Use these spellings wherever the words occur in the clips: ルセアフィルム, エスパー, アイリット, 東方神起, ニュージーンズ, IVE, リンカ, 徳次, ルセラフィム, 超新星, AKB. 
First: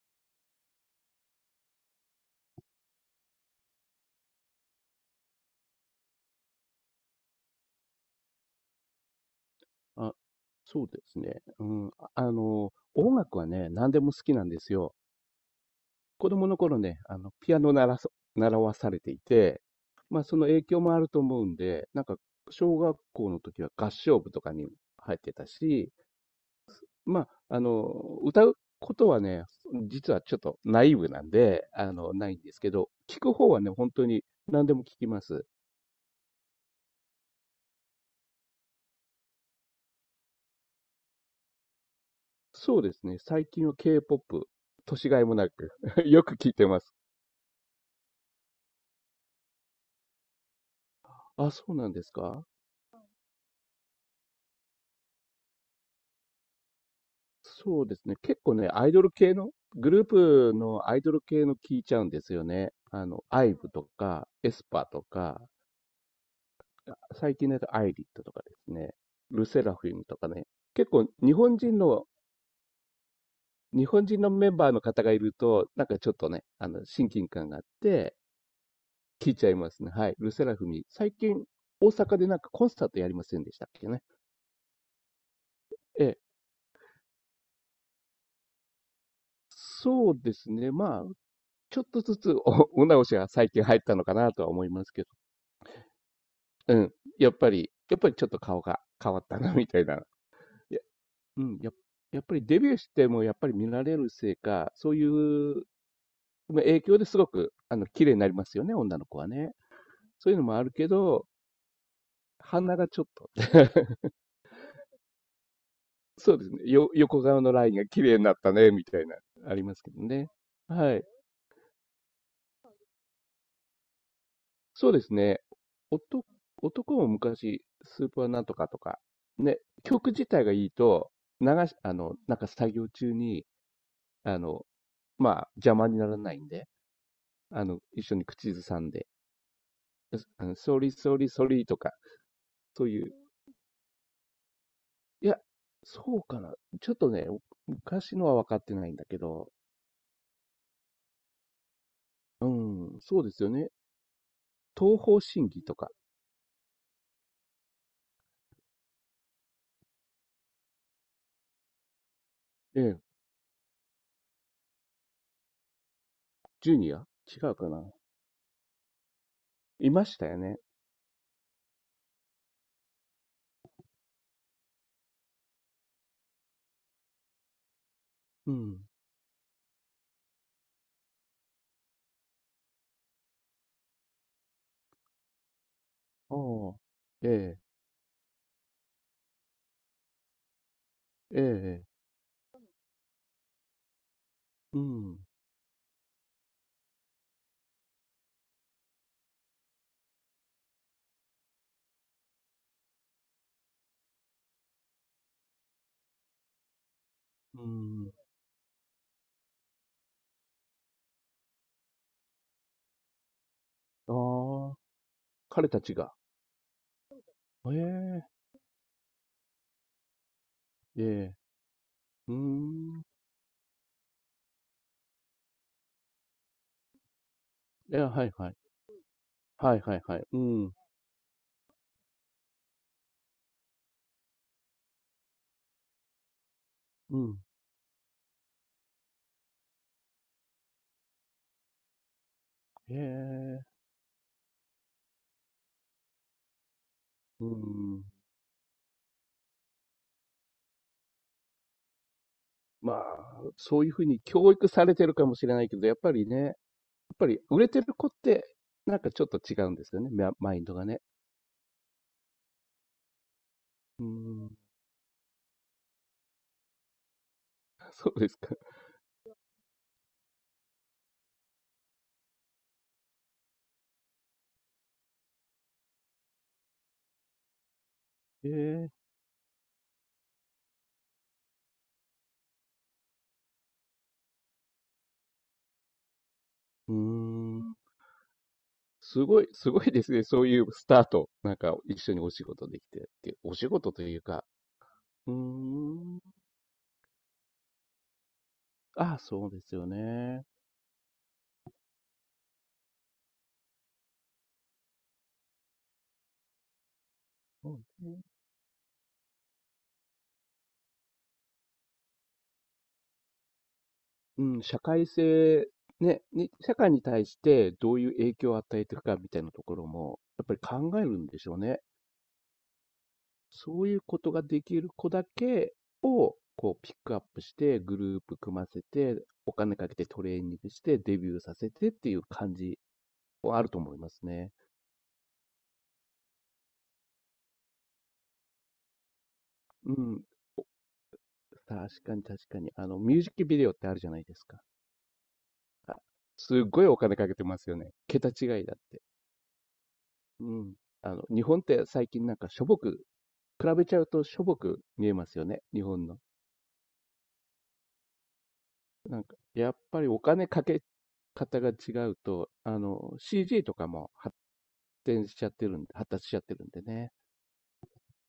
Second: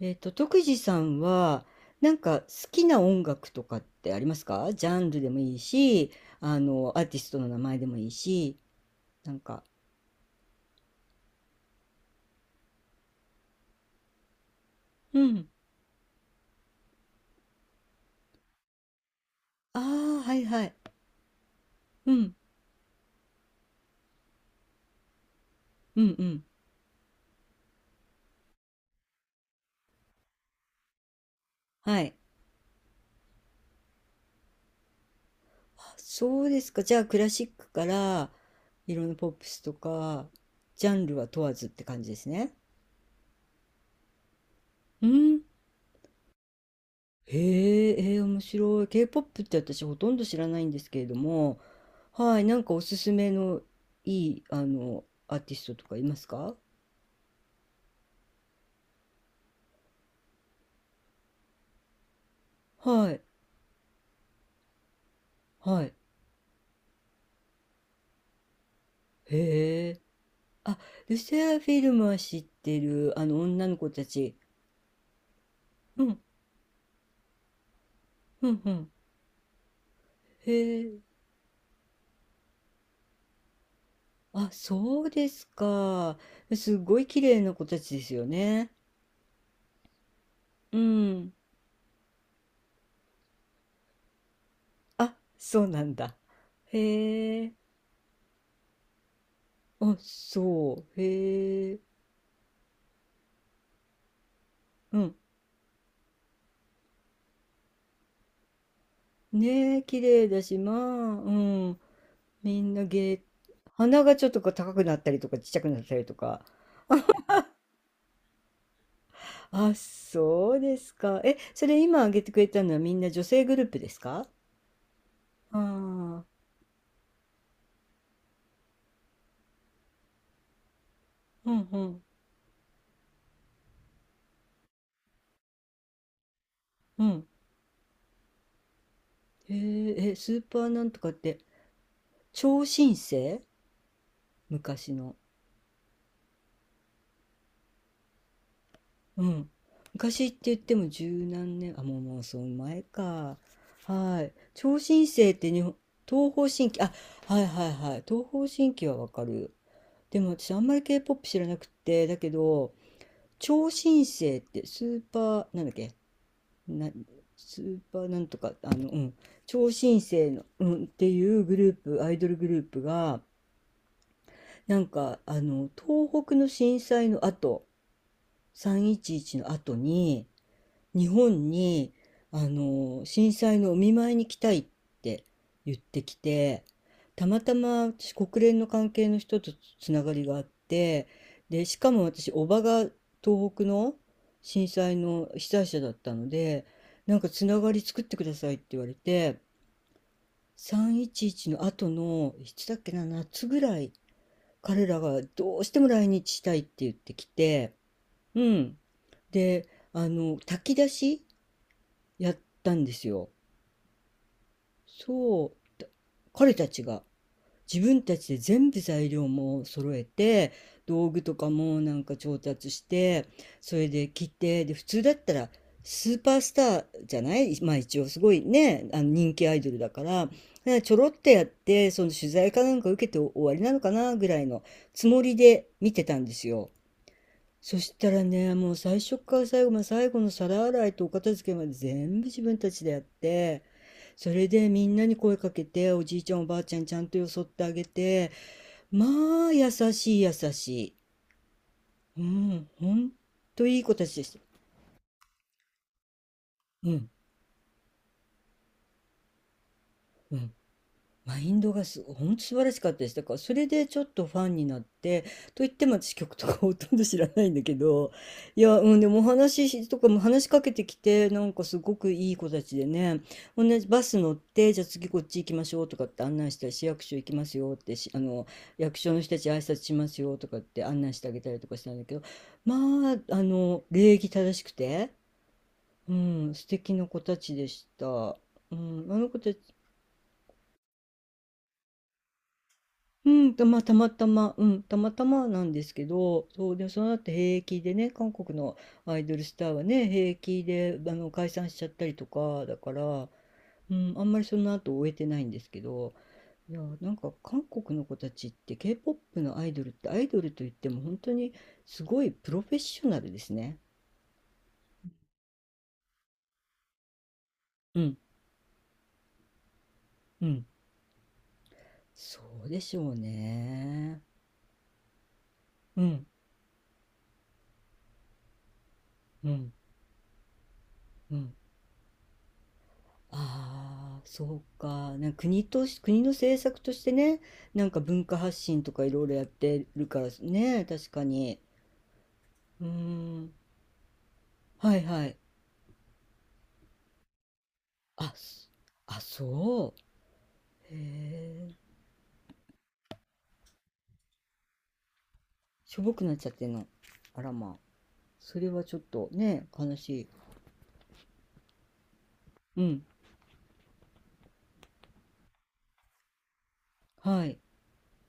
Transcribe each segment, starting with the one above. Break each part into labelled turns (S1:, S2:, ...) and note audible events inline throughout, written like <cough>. S1: 徳次さんは、なんか好きな音楽とかってありますか？ジャンルでもいいし、アーティストの名前でもいいし、なんか、
S2: あ、そうですね。うん。音楽はね、何でも好きなんですよ。
S1: うん。
S2: 子供の頃ね、ピアノ習わされていて、
S1: あ
S2: ま
S1: あ、
S2: あ、
S1: は
S2: そ
S1: い
S2: の影
S1: はい。
S2: 響もあると思うんで、なん
S1: う
S2: か、
S1: ん、
S2: 小学校の時は合唱部とかに入ってたし、
S1: うん。
S2: まあ、あの、歌うことはね、実はちょっとナイーブなんで、
S1: はい。
S2: ないんですけど、聞く方はね、本当に何でも聞きます。
S1: あ、そうですか。じゃあ、クラシックから、いろんなポップスとか、ジャンルは問わずって感じですね。
S2: そうですね。最近は K-POP、
S1: う
S2: 年がいも
S1: ん。
S2: なく <laughs> よく聞いてます。
S1: へえ、面白い。K-POP って私ほとんど知らないんですけれど
S2: あ、
S1: も、
S2: そうなんです
S1: はい、
S2: か。
S1: なんかおすすめのいい、アーティストとかいますか？
S2: そうですね。結構ね、アイドル系の、グループのアイドル系の聞いちゃうんですよね。
S1: はい、
S2: IVE とか、エスパーとか、
S1: はい。
S2: 最近だとアイリットとかですね。ルセラフ
S1: へ
S2: ィ
S1: え。
S2: ムとかね。
S1: あ、
S2: 結構
S1: ルセアフィルムは知ってる、女の
S2: 日
S1: 子た
S2: 本人の
S1: ち。
S2: メンバーの方がいると、なんか
S1: う
S2: ちょっ
S1: ん、
S2: とね、親近感があって、
S1: うん。
S2: 聞いちゃいますね。はい。ルセラフィ
S1: へ
S2: ム、
S1: え。
S2: 最近、大阪でなんかコンサートやりませんでしたっけね。
S1: あ、そうです
S2: え
S1: か。
S2: え。
S1: すごい綺麗な子たちですよね。
S2: そうですね。
S1: う
S2: まあ、
S1: ん。
S2: ちょっとずつお直しが最近入ったのかなとは思いますけど。
S1: あ、そうなんだ。
S2: うん、やっ
S1: へ
S2: ぱ
S1: え。
S2: り、やっぱりちょっと顔が変わったな、みたい
S1: あ、
S2: な。
S1: そ
S2: いや、
S1: う。
S2: うん、や
S1: へ
S2: っ
S1: え。
S2: やっぱりデビューしてもやっぱり見られるせいか、そう
S1: う
S2: い
S1: ん。
S2: うまあ影響ですごく、綺麗になりますよね、女の子はね。
S1: ねえ、綺麗
S2: そういう
S1: だ
S2: のも
S1: し、
S2: ある
S1: まあ、
S2: けど、
S1: うん、みん
S2: 鼻
S1: な
S2: がちょっ
S1: 芸、
S2: と、
S1: 鼻
S2: <laughs>
S1: がちょっとこう高くなったりとか、ちっちゃくなったりと
S2: そう
S1: か。
S2: ですね、横顔のラインが綺麗になったね、みたいな、あり
S1: あ、
S2: ますけどね。
S1: そうです
S2: はい。
S1: か。え、それ今挙げてくれたのはみんな女性グループですか？
S2: そうですね。
S1: ああ、
S2: 男、男も昔、スーパーなんとかとか、ね、曲自体がいいと、流
S1: うん
S2: し、
S1: う
S2: あ
S1: ん、
S2: の、なんか作業中に、あの、まあ、邪魔にならないんで、
S1: うん。
S2: 一緒に口ずさんで、
S1: へえ、え、スーパー
S2: ソ
S1: なん
S2: リ
S1: とかっ
S2: ソリ
S1: て、
S2: ソリとか、
S1: 超
S2: そう
S1: 新
S2: いう、
S1: 星？昔の。
S2: いや、そうかな。ちょっとね、昔のは分かってないんだけ
S1: うん。
S2: ど、
S1: 昔って言っても十何年、あ、もうその
S2: う
S1: 前
S2: ん、そうで
S1: か。
S2: すよね。
S1: はい。超
S2: 東
S1: 新
S2: 方
S1: 星って
S2: 神起
S1: 日本、
S2: とか、
S1: 東方神起、あ、はいはいはい。東方神起はわかる。でも私あんまり K-POP 知らなくって、だけど、
S2: ええ、
S1: 超新星ってスーパー、なんだっけ、
S2: ジュ
S1: な、
S2: ニア違う
S1: ス
S2: か
S1: ー
S2: な。
S1: パーなんとか、うん、超
S2: い
S1: 新
S2: ました
S1: 星
S2: よ
S1: の、
S2: ね。
S1: うん、っていうグループ、アイドルグループが、東北の震災の後、
S2: うん。
S1: 311の後に、日本に、震災のお見舞いに来たいって言ってき
S2: あ
S1: て、
S2: あ、
S1: たまた
S2: え
S1: ま私国連の関係の人とつながりがあって、
S2: え、
S1: で、し
S2: ええ、
S1: かも私、叔母が東北の震
S2: う
S1: 災
S2: ん、
S1: の被災者だったので、なんかつながり作ってくださいって言われて、311の後の、いつだっけな、夏ぐらい、彼らがどうしても来日したいって言ってき
S2: う
S1: て、
S2: ん。
S1: うん。で、炊き出しやったんですよ。
S2: ああ、
S1: そう。
S2: 彼た
S1: だ
S2: ちが。
S1: 彼たちが自分たちで
S2: え
S1: 全部材料も揃えて、
S2: え、え
S1: 道具と
S2: え、
S1: かもなんか
S2: うー
S1: 調達し
S2: ん。
S1: て、それで切って、で、普通だったらスーパースターじゃないまあ
S2: え
S1: 一
S2: え、
S1: 応す
S2: は
S1: ご
S2: い
S1: い
S2: はい。
S1: ね、あの人気アイド
S2: は
S1: ル
S2: い
S1: だ
S2: はい
S1: か
S2: はい。
S1: ら、
S2: うん、
S1: ねちょろっとやって、その取材かなんか受けて終わりなのかなぐらいのつもりで見てたんですよ。
S2: うん。
S1: そしたらね、もう最初から最後まで最後の皿洗いとお片付けまで全部自分たちで
S2: え
S1: やって、
S2: え。
S1: それでみんなに声かけて、おじいちゃんおばあちゃんちゃんとよそ
S2: う
S1: っ
S2: ー
S1: てあげ
S2: ん。
S1: て、まあ優しい優しい。うん、ほ
S2: まあ、
S1: んとい
S2: そ
S1: い
S2: ういう
S1: 子た
S2: 風
S1: ち
S2: に
S1: でした。
S2: 教育されてるかもしれないけど、やっぱりね、やっ
S1: うん、
S2: ぱり売れてる子って、なんかちょっと違うんですよね、マ
S1: うん。
S2: マインドがね。
S1: マインドがす、本当素晴らしかったです。だからそれでち
S2: う
S1: ょっ
S2: ー
S1: とファン
S2: ん。
S1: になって、と言っても私曲とかほとんど知らないんだけど、
S2: そうですか。
S1: いや、うん、でもお話しとかも話しかけてきて、なんかすごくいい子たちでね、同じバス乗って、じゃあ次こっち行きましょうとかって案内したり、市役所行きますよってし、
S2: へえ。
S1: 役所の人たち挨拶しますよとかって案内してあげたりとかしたんだけど、まあ、礼儀正しくて、うん、素
S2: う
S1: 敵
S2: ー
S1: な子たちで
S2: ん。
S1: した。うん、あ
S2: す
S1: の子
S2: ごい
S1: たち、
S2: すごいですね、そういうスタート。なんか一緒にお仕事できてっ
S1: う
S2: て、
S1: ん、
S2: お
S1: と、
S2: 仕
S1: まあ、
S2: 事
S1: た
S2: と
S1: ま
S2: いう
S1: た
S2: か、
S1: ま、うん、たまた
S2: うー
S1: まなんですけ
S2: ん。
S1: ど、そう、で、その後平気でね、韓国の
S2: あ
S1: ア
S2: あ、
S1: イドル
S2: そう
S1: ス
S2: で
S1: ター
S2: す
S1: は
S2: よ
S1: ね、平
S2: ね。
S1: 気で、解散しちゃったりとか、だから、うん、あんまりその後終えてないんですけど、いや、なんか韓
S2: そう
S1: 国の子
S2: ね。
S1: たちって K-POP のアイドルってアイドルといっても本当にすごいプロフェッショナルですね。
S2: うん、社会性、ね、に社会に対してど
S1: う
S2: ういう
S1: ん、
S2: 影響を与えていくかみたいなところも、や
S1: う
S2: っ
S1: ん、
S2: ぱり考えるんでしょうね。
S1: そうでしょう
S2: そういう
S1: ね。
S2: ことができる子だけ
S1: うん、
S2: を、こうピックアップして、グループ組ませて、
S1: う
S2: お
S1: ん、
S2: 金かけてトレーニングして、デビ
S1: う
S2: ュー
S1: ん。
S2: させてっていう感じはあると思いま
S1: ああ、
S2: す
S1: そ
S2: ね。
S1: うか。なんか国とし、国の政策としてね、なんか文化発信とかいろいろやって
S2: う
S1: るか
S2: ん。
S1: らね、確かに。
S2: 確かに確かに。
S1: うー
S2: ミュージック
S1: ん。
S2: ビデオってあるじゃないですか。
S1: はいはい。
S2: あ、すっごいお金かけてますよね。桁
S1: あ、
S2: 違い
S1: す、
S2: だって。
S1: あ、そ
S2: うん。
S1: う。
S2: 日本っ
S1: へえ。
S2: て最近なんかしょぼく、比べちゃうとしょぼく見えますよね、日
S1: しょ
S2: 本
S1: ぼ
S2: の。
S1: くなっちゃってんの。あらまあ。それはちょっ
S2: なん
S1: と
S2: か、
S1: ね、
S2: やっ
S1: 悲
S2: ぱりお
S1: しい。
S2: 金かけ方が違うと、
S1: うん。
S2: CG とかも展しちゃってるんで、発達しちゃってるんでね。
S1: はい。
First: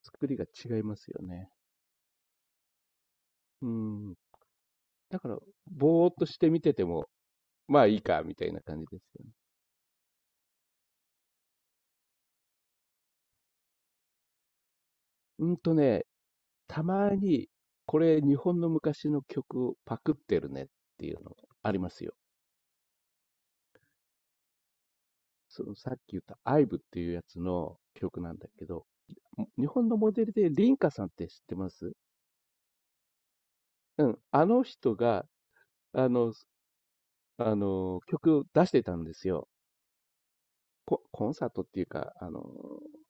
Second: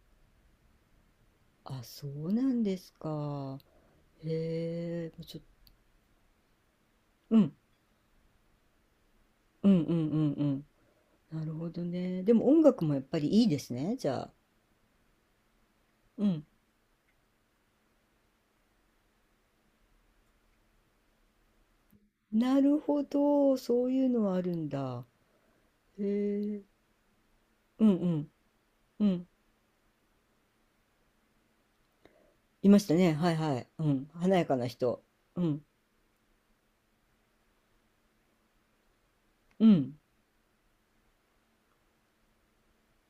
S2: 作りが違いますよね。
S1: あ、そうなんですか。
S2: うん。
S1: へ
S2: だ
S1: え。
S2: か
S1: ち
S2: ら、
S1: ょ、
S2: ぼーっとして見てても、
S1: うん。
S2: まあいいか、みたいな感じですよね。
S1: うん。なるほどね。でも音楽もやっぱりいいですね、じゃあ。
S2: うんとね、
S1: うん。
S2: たまに、これ日本の昔の曲をパクってるねっていうのがありますよ。
S1: なるほど、そういうのはあるんだ。
S2: そのさっき言った
S1: へ
S2: ア
S1: え。
S2: イブっていうやつの
S1: うんう
S2: 曲
S1: ん
S2: なんだけど、
S1: うん。
S2: 日本のモデルでリンカさんって知ってます？
S1: いましたね。はいはい。う
S2: う
S1: ん。
S2: ん。
S1: 華や
S2: あ
S1: か
S2: の
S1: な
S2: 人
S1: 人。
S2: が、
S1: うん。
S2: あの、曲を出してたんですよ。
S1: うん
S2: コンサートっていうか、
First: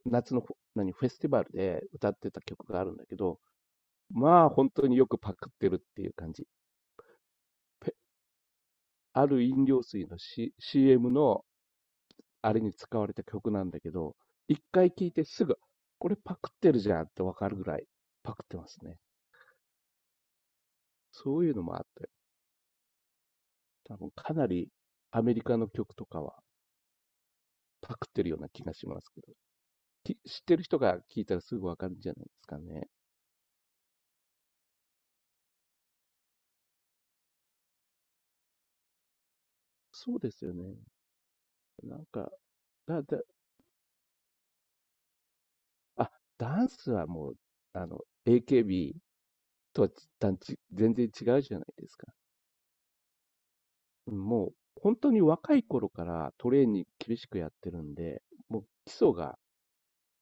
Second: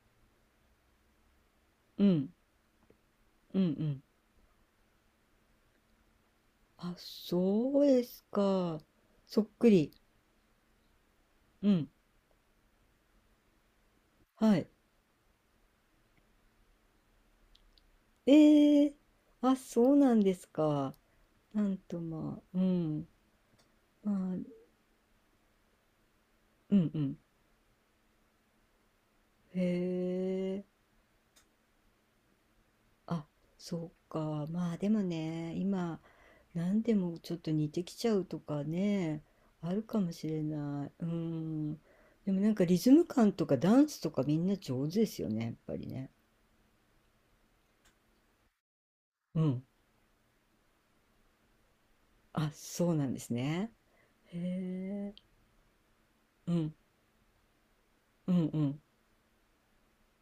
S2: 夏のフェスティバルで
S1: う
S2: 歌って
S1: ん
S2: た曲があるんだけど、
S1: うん。
S2: まあ本当によくパクってるっていう感じ。
S1: あ、そう
S2: ペ
S1: ですか。
S2: あ
S1: そ
S2: る
S1: っ
S2: 飲
S1: く
S2: 料
S1: り。
S2: 水の、CM の
S1: うん。
S2: あれに使われた曲なんだけど、
S1: は
S2: 一
S1: い。
S2: 回聴いてすぐ、これパクってるじゃんってわかるぐらいパクってます
S1: ええ。
S2: ね。
S1: あ、そうなんですか。
S2: そういう
S1: な
S2: のも
S1: ん
S2: あっ
S1: と
S2: て、
S1: まあ、うん。
S2: 多分
S1: まあ、う
S2: かな
S1: ん、
S2: りアメリカの曲とかは
S1: うん。
S2: パクってるような気がしますけど、知っ
S1: へ
S2: てる
S1: え。
S2: 人が聴いたらすぐわかるんじゃないですかね。
S1: あ、そうか。まあでもね、今、何でもちょっと似てきちゃうとかね、あるかも
S2: そう
S1: し
S2: で
S1: れ
S2: すよね。
S1: ない。うん。
S2: なん
S1: で
S2: か、
S1: もなんかリズ
S2: だ、
S1: ム
S2: だ、
S1: 感とかダンスとかみんな上手ですよね、やっぱりね。
S2: あ、ダンスはもう、あの、AKB
S1: うん。
S2: とは全然違うじゃないですか。
S1: あ、そうなんですね。
S2: うん
S1: へ
S2: もう、本当
S1: え。
S2: に若い頃からト
S1: う
S2: レー
S1: ん。
S2: ニング厳しくやってるんで、
S1: うんう
S2: もう
S1: ん
S2: 基礎が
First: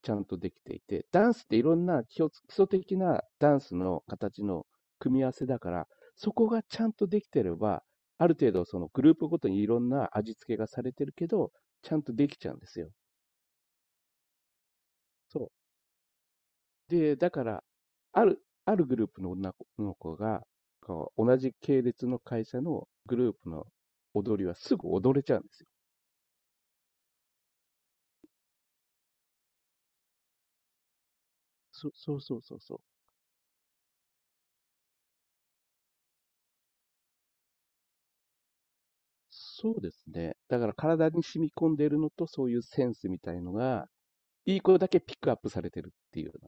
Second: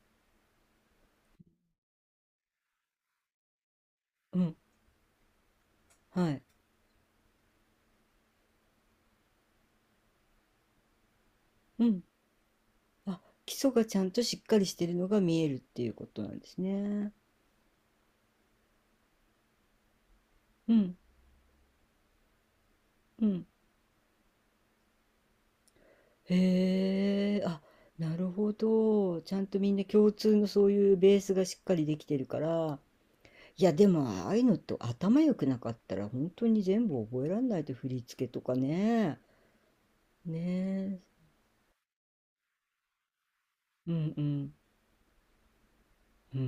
S2: ちゃんとできていて、ダンスっていろんな基礎的なダンスの
S1: う
S2: 形
S1: ん。
S2: の組み合わせだから、
S1: は
S2: そ
S1: い。
S2: こがちゃんとできてれば、ある程度そのグループごとにいろんな味付けがされてるけど、
S1: う
S2: ちゃ
S1: ん。
S2: んとできちゃうんですよ。
S1: あ、基礎がちゃんとしっかりしてるのが見
S2: そ
S1: え
S2: う。
S1: るっていうことなんですね。
S2: で、だから、ある、あるグループの女の子が、
S1: うん。
S2: こう、同じ系列の会社のグ
S1: う
S2: ルー
S1: ん。
S2: プの踊りはすぐ踊れちゃうんですよ。
S1: へえ、あ、なるほど。ちゃんとみんな共通のそういうベースがしっかりできて
S2: そう
S1: るか
S2: そうそうそ
S1: ら。
S2: う。
S1: いや、でもああいうのって頭良くなかったら本当に全部覚えられないと振り付けとかね。
S2: そうですね。
S1: ね
S2: だから
S1: え。
S2: 体に染み込んでいるのと、そういうセンスみたいのが、
S1: うんうん。
S2: いい子だけピックアップされてるっていうよ
S1: うー
S2: うな。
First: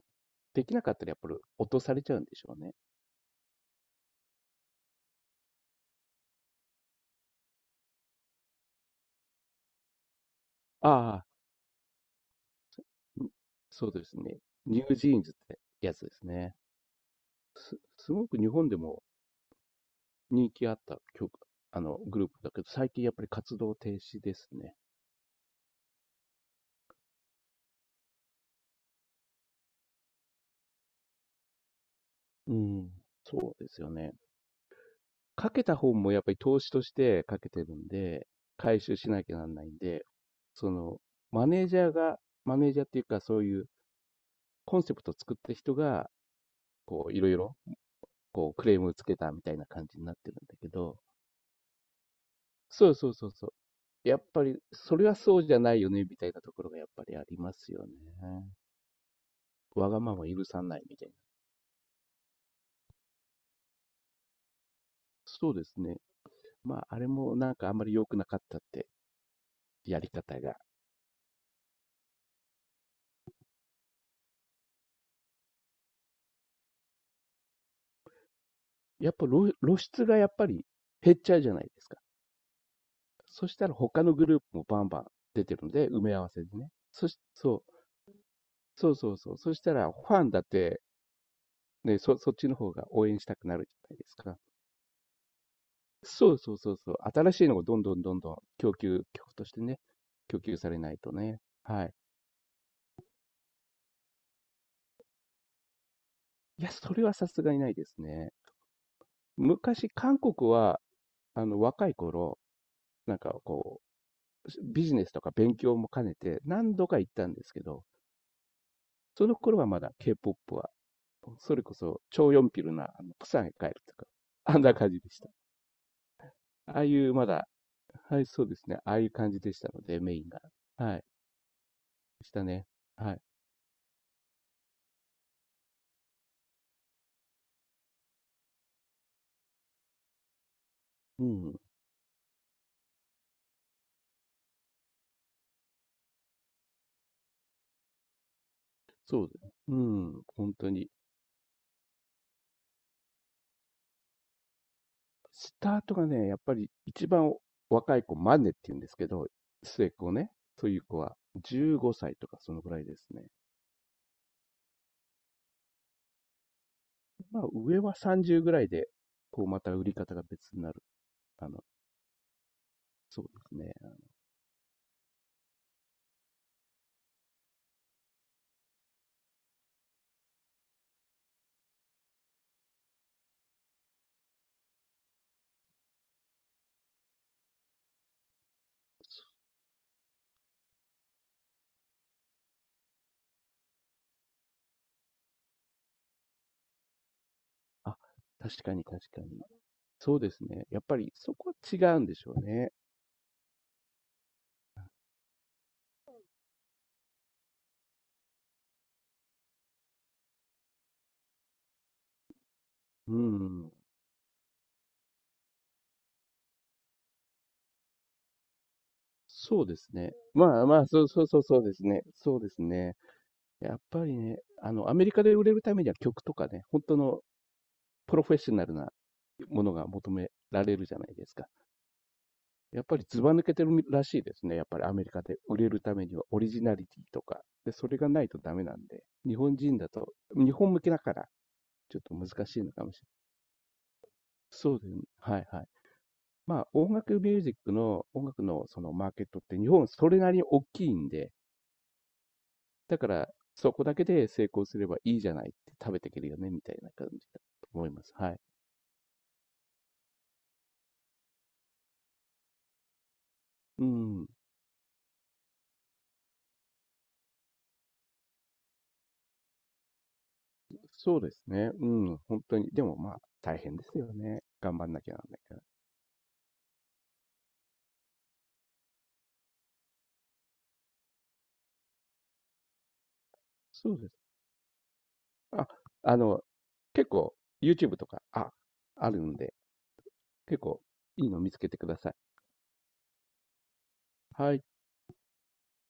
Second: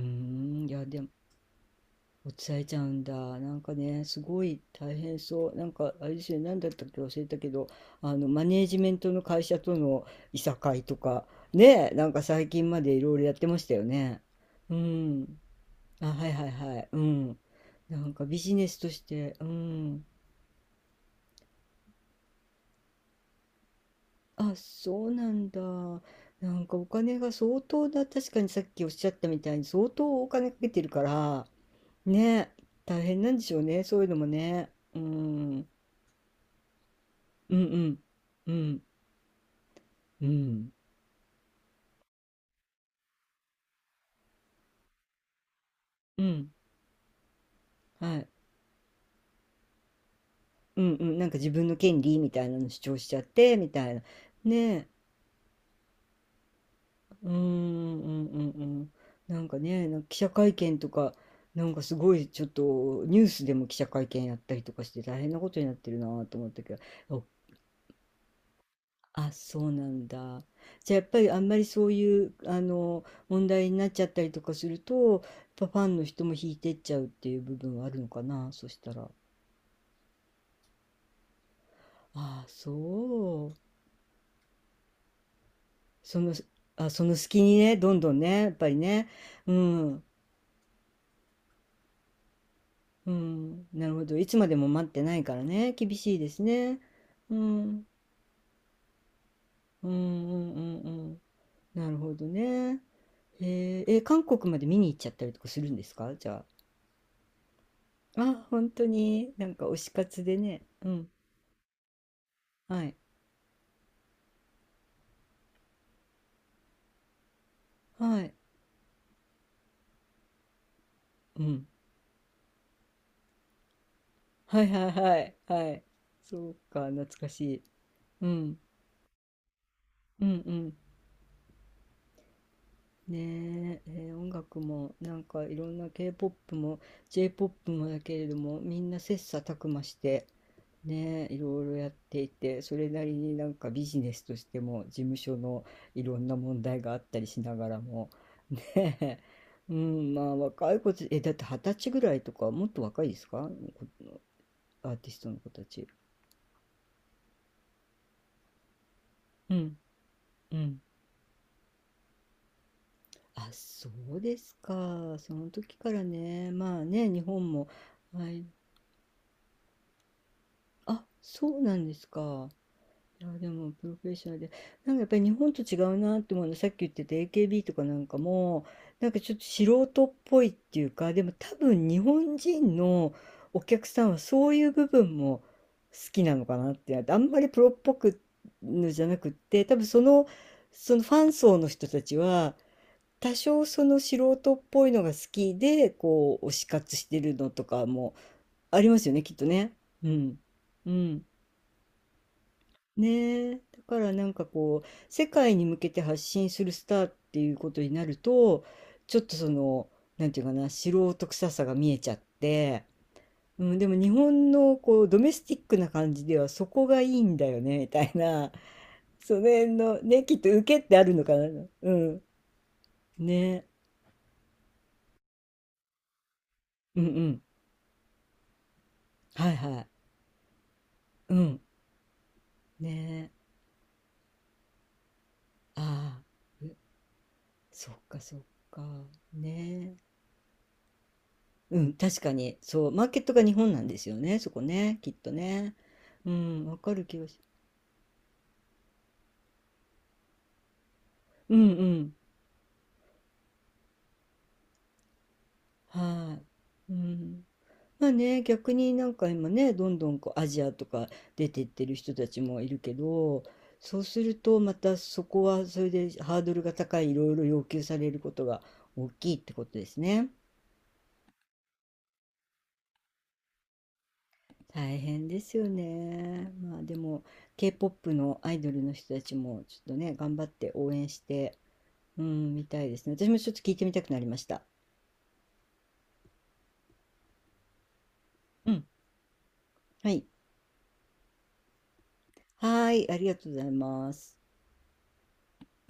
S2: で
S1: い
S2: きな
S1: や、
S2: かっ
S1: で
S2: た
S1: も
S2: らやっぱり落とされちゃうん
S1: 落
S2: でし
S1: ちさ
S2: ょう
S1: れ
S2: ね。
S1: ちゃうんだ。なんかね、すごい大変そう。なんかあれですよね、何だったっけ忘れたけど、あのマネージメントの会社とのいさかいと
S2: あ
S1: か、ねえ、なんか最近までいろいろ
S2: あ、
S1: やってましたよ
S2: そうです
S1: ね。
S2: ね。
S1: う
S2: ニュージーンズっ
S1: ん。
S2: てやつ
S1: あ、
S2: です
S1: はいはい
S2: ね。
S1: はい。うん。な
S2: す
S1: んか
S2: ご
S1: ビ
S2: く日
S1: ジネ
S2: 本で
S1: スとし
S2: も
S1: て、うん。
S2: 人気あった曲、グループだけど、最近やっぱり活動停止です
S1: あ、
S2: ね。
S1: そうなんだ。なんかお金が相当だ。確かにさっきおっしゃったみたいに相当お金かけてるから、ね、
S2: うん。
S1: 大変なん
S2: そ
S1: でしょ
S2: う
S1: う
S2: です
S1: ね。
S2: よ
S1: そういう
S2: ね。
S1: のもね。うん。
S2: か
S1: う
S2: け
S1: ん
S2: た方もやっぱり投資としてかけ
S1: う
S2: てるん
S1: ん。
S2: で、
S1: う
S2: 回
S1: ん。
S2: 収しなきゃなんないんで、
S1: う
S2: そ
S1: ん。
S2: の、マネージャーが、マネージャーっていうかそういうコンセプトを作った人が、
S1: うん。
S2: こう、いろいろ、
S1: はい。
S2: こう、クレームをつけたみたいな感じになってるんだけ
S1: うんうんうん、
S2: ど、
S1: はい、うんうん、なんか自分の権利みたいなの主
S2: そう
S1: 張し
S2: そう
S1: ちゃっ
S2: そうそう。
S1: て、みたいな。
S2: やっぱり、
S1: ね、
S2: それはそうじゃないよね、みたいなところがやっぱりあ
S1: うーん、う
S2: りますよね。
S1: んうんうん、なんかね、
S2: わ
S1: な
S2: が
S1: んか
S2: ま
S1: 記
S2: ま
S1: 者
S2: 許
S1: 会
S2: さな
S1: 見
S2: い
S1: と
S2: みたい
S1: か、
S2: な。
S1: なんかすごいちょっとニュースでも記者会見やったりとかして大変なこ
S2: そう
S1: と
S2: で
S1: になっ
S2: す
S1: てる
S2: ね。
S1: なと思ったけ
S2: ま
S1: ど、
S2: あ、あれ
S1: お、
S2: もなんかあんまり良くなかったって、
S1: あ、そうな
S2: や
S1: ん
S2: り方
S1: だ。
S2: が。
S1: じゃあやっぱりあんまりそういうあの問題になっちゃったりとかするとやっぱファンの人も引いてっちゃうっていう部分はあるのかな、そしたら、
S2: やっぱ露出がやっぱり減っちゃうじゃないですか。
S1: ああ、
S2: そ
S1: そ
S2: し
S1: う、
S2: たら他のグループもバンバン出てるんで、埋め
S1: そ、
S2: 合わ
S1: の
S2: せでね。
S1: あ、その隙に
S2: そう、
S1: ねどんどんねやっぱり
S2: そう
S1: ね、
S2: そうそう。
S1: う
S2: そしたらフ
S1: ん、
S2: ァンだって、ね、そっちの方が応
S1: う
S2: 援したくなる
S1: ん、
S2: じ
S1: なる
S2: ゃない
S1: ほ
S2: です
S1: ど。いつ
S2: か。
S1: までも待ってないからね。厳しいで
S2: そう
S1: す
S2: そうそう
S1: ね。
S2: そう。新
S1: う
S2: しいのがどん
S1: ん、
S2: どんどんどん曲としてね、
S1: うん、う
S2: 供
S1: ん、
S2: 給され
S1: う
S2: ないと
S1: ん、
S2: ね。
S1: う
S2: は
S1: ん。な
S2: い。
S1: るほどね。へえー、え、韓国まで見に行っちゃったりとかするんですか、じゃ
S2: いや、それはさすがにないです
S1: あ？
S2: ね。
S1: あ、本当に、なんか推
S2: 昔、
S1: し
S2: 韓
S1: 活で
S2: 国
S1: ね。
S2: は、
S1: うん。
S2: 若い頃、
S1: はい。
S2: なんかこう、ビジネスとか勉強も兼ねて何度か行ったんですけど、
S1: はい。
S2: その頃はまだ K-POP は、
S1: う
S2: それ
S1: ん。
S2: こそ超ヨンピルな、プサンへ帰るとか、あ
S1: は
S2: ん
S1: い
S2: な
S1: は
S2: 感
S1: い
S2: じで
S1: は
S2: した。
S1: い。はい。そう
S2: ああ
S1: か、
S2: い
S1: 懐
S2: うま
S1: かし
S2: だ、
S1: い。
S2: はい、
S1: う
S2: そうで
S1: ん。
S2: すね。ああいう感じでしたので、メイ
S1: うん
S2: ン
S1: う
S2: が。
S1: ん、
S2: はい、でしたね。はい。
S1: ねえ、音楽もなんかいろんな K-POP も J-POP もだけれどもみんな切磋琢磨して、
S2: う
S1: ねえ、い
S2: ん、
S1: ろいろやっていてそれなりになんかビジネスとしても事務所のいろんな問題があったりしながらも、ねえ、
S2: そうですね。
S1: う
S2: う
S1: ん、ま
S2: ん、
S1: あ
S2: 本当
S1: 若い
S2: に。
S1: 子たちえだって二十歳ぐらいとかもっと若いですか？こ、アーティストの子
S2: ス
S1: た
S2: ター
S1: ち。
S2: トがね、やっぱり一番若い子、マネって言うんですけど、
S1: うん
S2: 末っ子ね、
S1: う
S2: そうい
S1: ん、
S2: う子は15歳とかそのぐらいですね。
S1: あ、そうですか。その時からね、まあね、日
S2: まあ、
S1: 本も
S2: 上は
S1: ア
S2: 30
S1: イ、
S2: ぐらいで、こう、また売り方が別になる。
S1: あ、
S2: あ
S1: そう
S2: の、
S1: なんですか。
S2: そ
S1: い
S2: う
S1: や、
S2: で
S1: で
S2: す
S1: もプロ
S2: ね。
S1: フェッショナルで、なんかやっぱり日本と違うなって思うの、さっき言ってた AKB とかなんかも、なんかちょっと素人っぽいっていうか、でも多分日本人のお客さんはそういう部分も好きなのかなって、あんまりプロっぽくのじゃなくって、多分その、そのファン層の人たちは、多少その素人っぽいのが好きで、こう、推し活してるのとか
S2: あ、
S1: も
S2: 確か
S1: あ
S2: に
S1: りま
S2: 確
S1: すよ
S2: か
S1: ね、
S2: に。
S1: きっとね。う
S2: そうで
S1: ん。
S2: すね。やっ
S1: う
S2: ぱり
S1: ん。
S2: そこは違うんでしょうね。
S1: ねえ、だからなんかこう世界に向けて発信するスターっていうことになるとちょっとその、なんていうかな、素人臭さが見えちゃって、
S2: う
S1: う
S2: ん。
S1: ん、でも日本のこうドメスティックな感じではそこがいいんだよねみたいな <laughs> その
S2: そう
S1: 辺
S2: です
S1: の
S2: ね。
S1: ねきっと
S2: ま
S1: 受
S2: あ
S1: け
S2: まあ、
S1: って
S2: そ
S1: あ
S2: う
S1: る
S2: そ
S1: の
S2: う
S1: か
S2: そう
S1: な。
S2: そうです
S1: う
S2: ね。
S1: ん、
S2: そうですね。
S1: ねえ、
S2: やっぱりね、アメリカで売れるためには曲とかね、本当
S1: うんう
S2: の
S1: ん、
S2: プロフェッショナルな
S1: はい
S2: もの
S1: は
S2: が
S1: い、
S2: 求められるじゃないです
S1: う
S2: か。
S1: ん、
S2: やっ
S1: ね
S2: ぱりずば抜
S1: え、
S2: けてるらしいですね。やっぱりアメリカで売れるために
S1: あ
S2: はオリジ
S1: あ、う、
S2: ナリティとか。で、そ
S1: そ
S2: れ
S1: っ
S2: が
S1: か
S2: ない
S1: そ
S2: と
S1: っ
S2: ダメな
S1: か、
S2: んで、日本人だ
S1: ね
S2: と、
S1: え、
S2: 日本向けだから、
S1: うん、
S2: ちょっと
S1: 確か
S2: 難し
S1: に。
S2: いのか
S1: そう、
S2: もしれ
S1: マ
S2: な
S1: ーケッ
S2: い。
S1: トが日本なんですよね、そこ
S2: そうです
S1: ね、
S2: ね。
S1: きっと
S2: はいはい。
S1: ね。う
S2: ま
S1: ん、
S2: あ、
S1: わ
S2: 音
S1: かる気
S2: 楽
S1: が
S2: ミ
S1: し、
S2: ュージックの、音楽のそのマーケットって日本それなりに大きいんで、
S1: うんうん、
S2: だからそこだけで成功すればいいじゃないって食べていけるよ
S1: は
S2: ね、みたいな
S1: い。う
S2: 感じだ
S1: ん。
S2: と思いま
S1: まあ
S2: す。はい。
S1: ね、逆になんか今ね、どんどんこうアジアとか出てってる人たちもいるけど、
S2: う
S1: そうす
S2: ん。
S1: るとまたそこはそれでハードルが高い、いろいろ要求されることが大きいってことですね。
S2: そうですね。うん。本当に。でもまあ、大変ですよね。頑張ん
S1: 大
S2: なきゃな
S1: 変
S2: んな
S1: で
S2: いか
S1: す
S2: ら。
S1: よね。まあでも K-POP のアイドルの人たちもちょっとね、頑張って応援して、うん、みたいですね。私もちょっと聞いて
S2: そ
S1: み
S2: う
S1: た
S2: ですね。
S1: くなりました。
S2: あ、あの、結構 YouTube とか、
S1: うん。
S2: あるんで、
S1: はい。
S2: 結構いいの見つけてください。
S1: はーい、ありがとうございます。
S2: はい。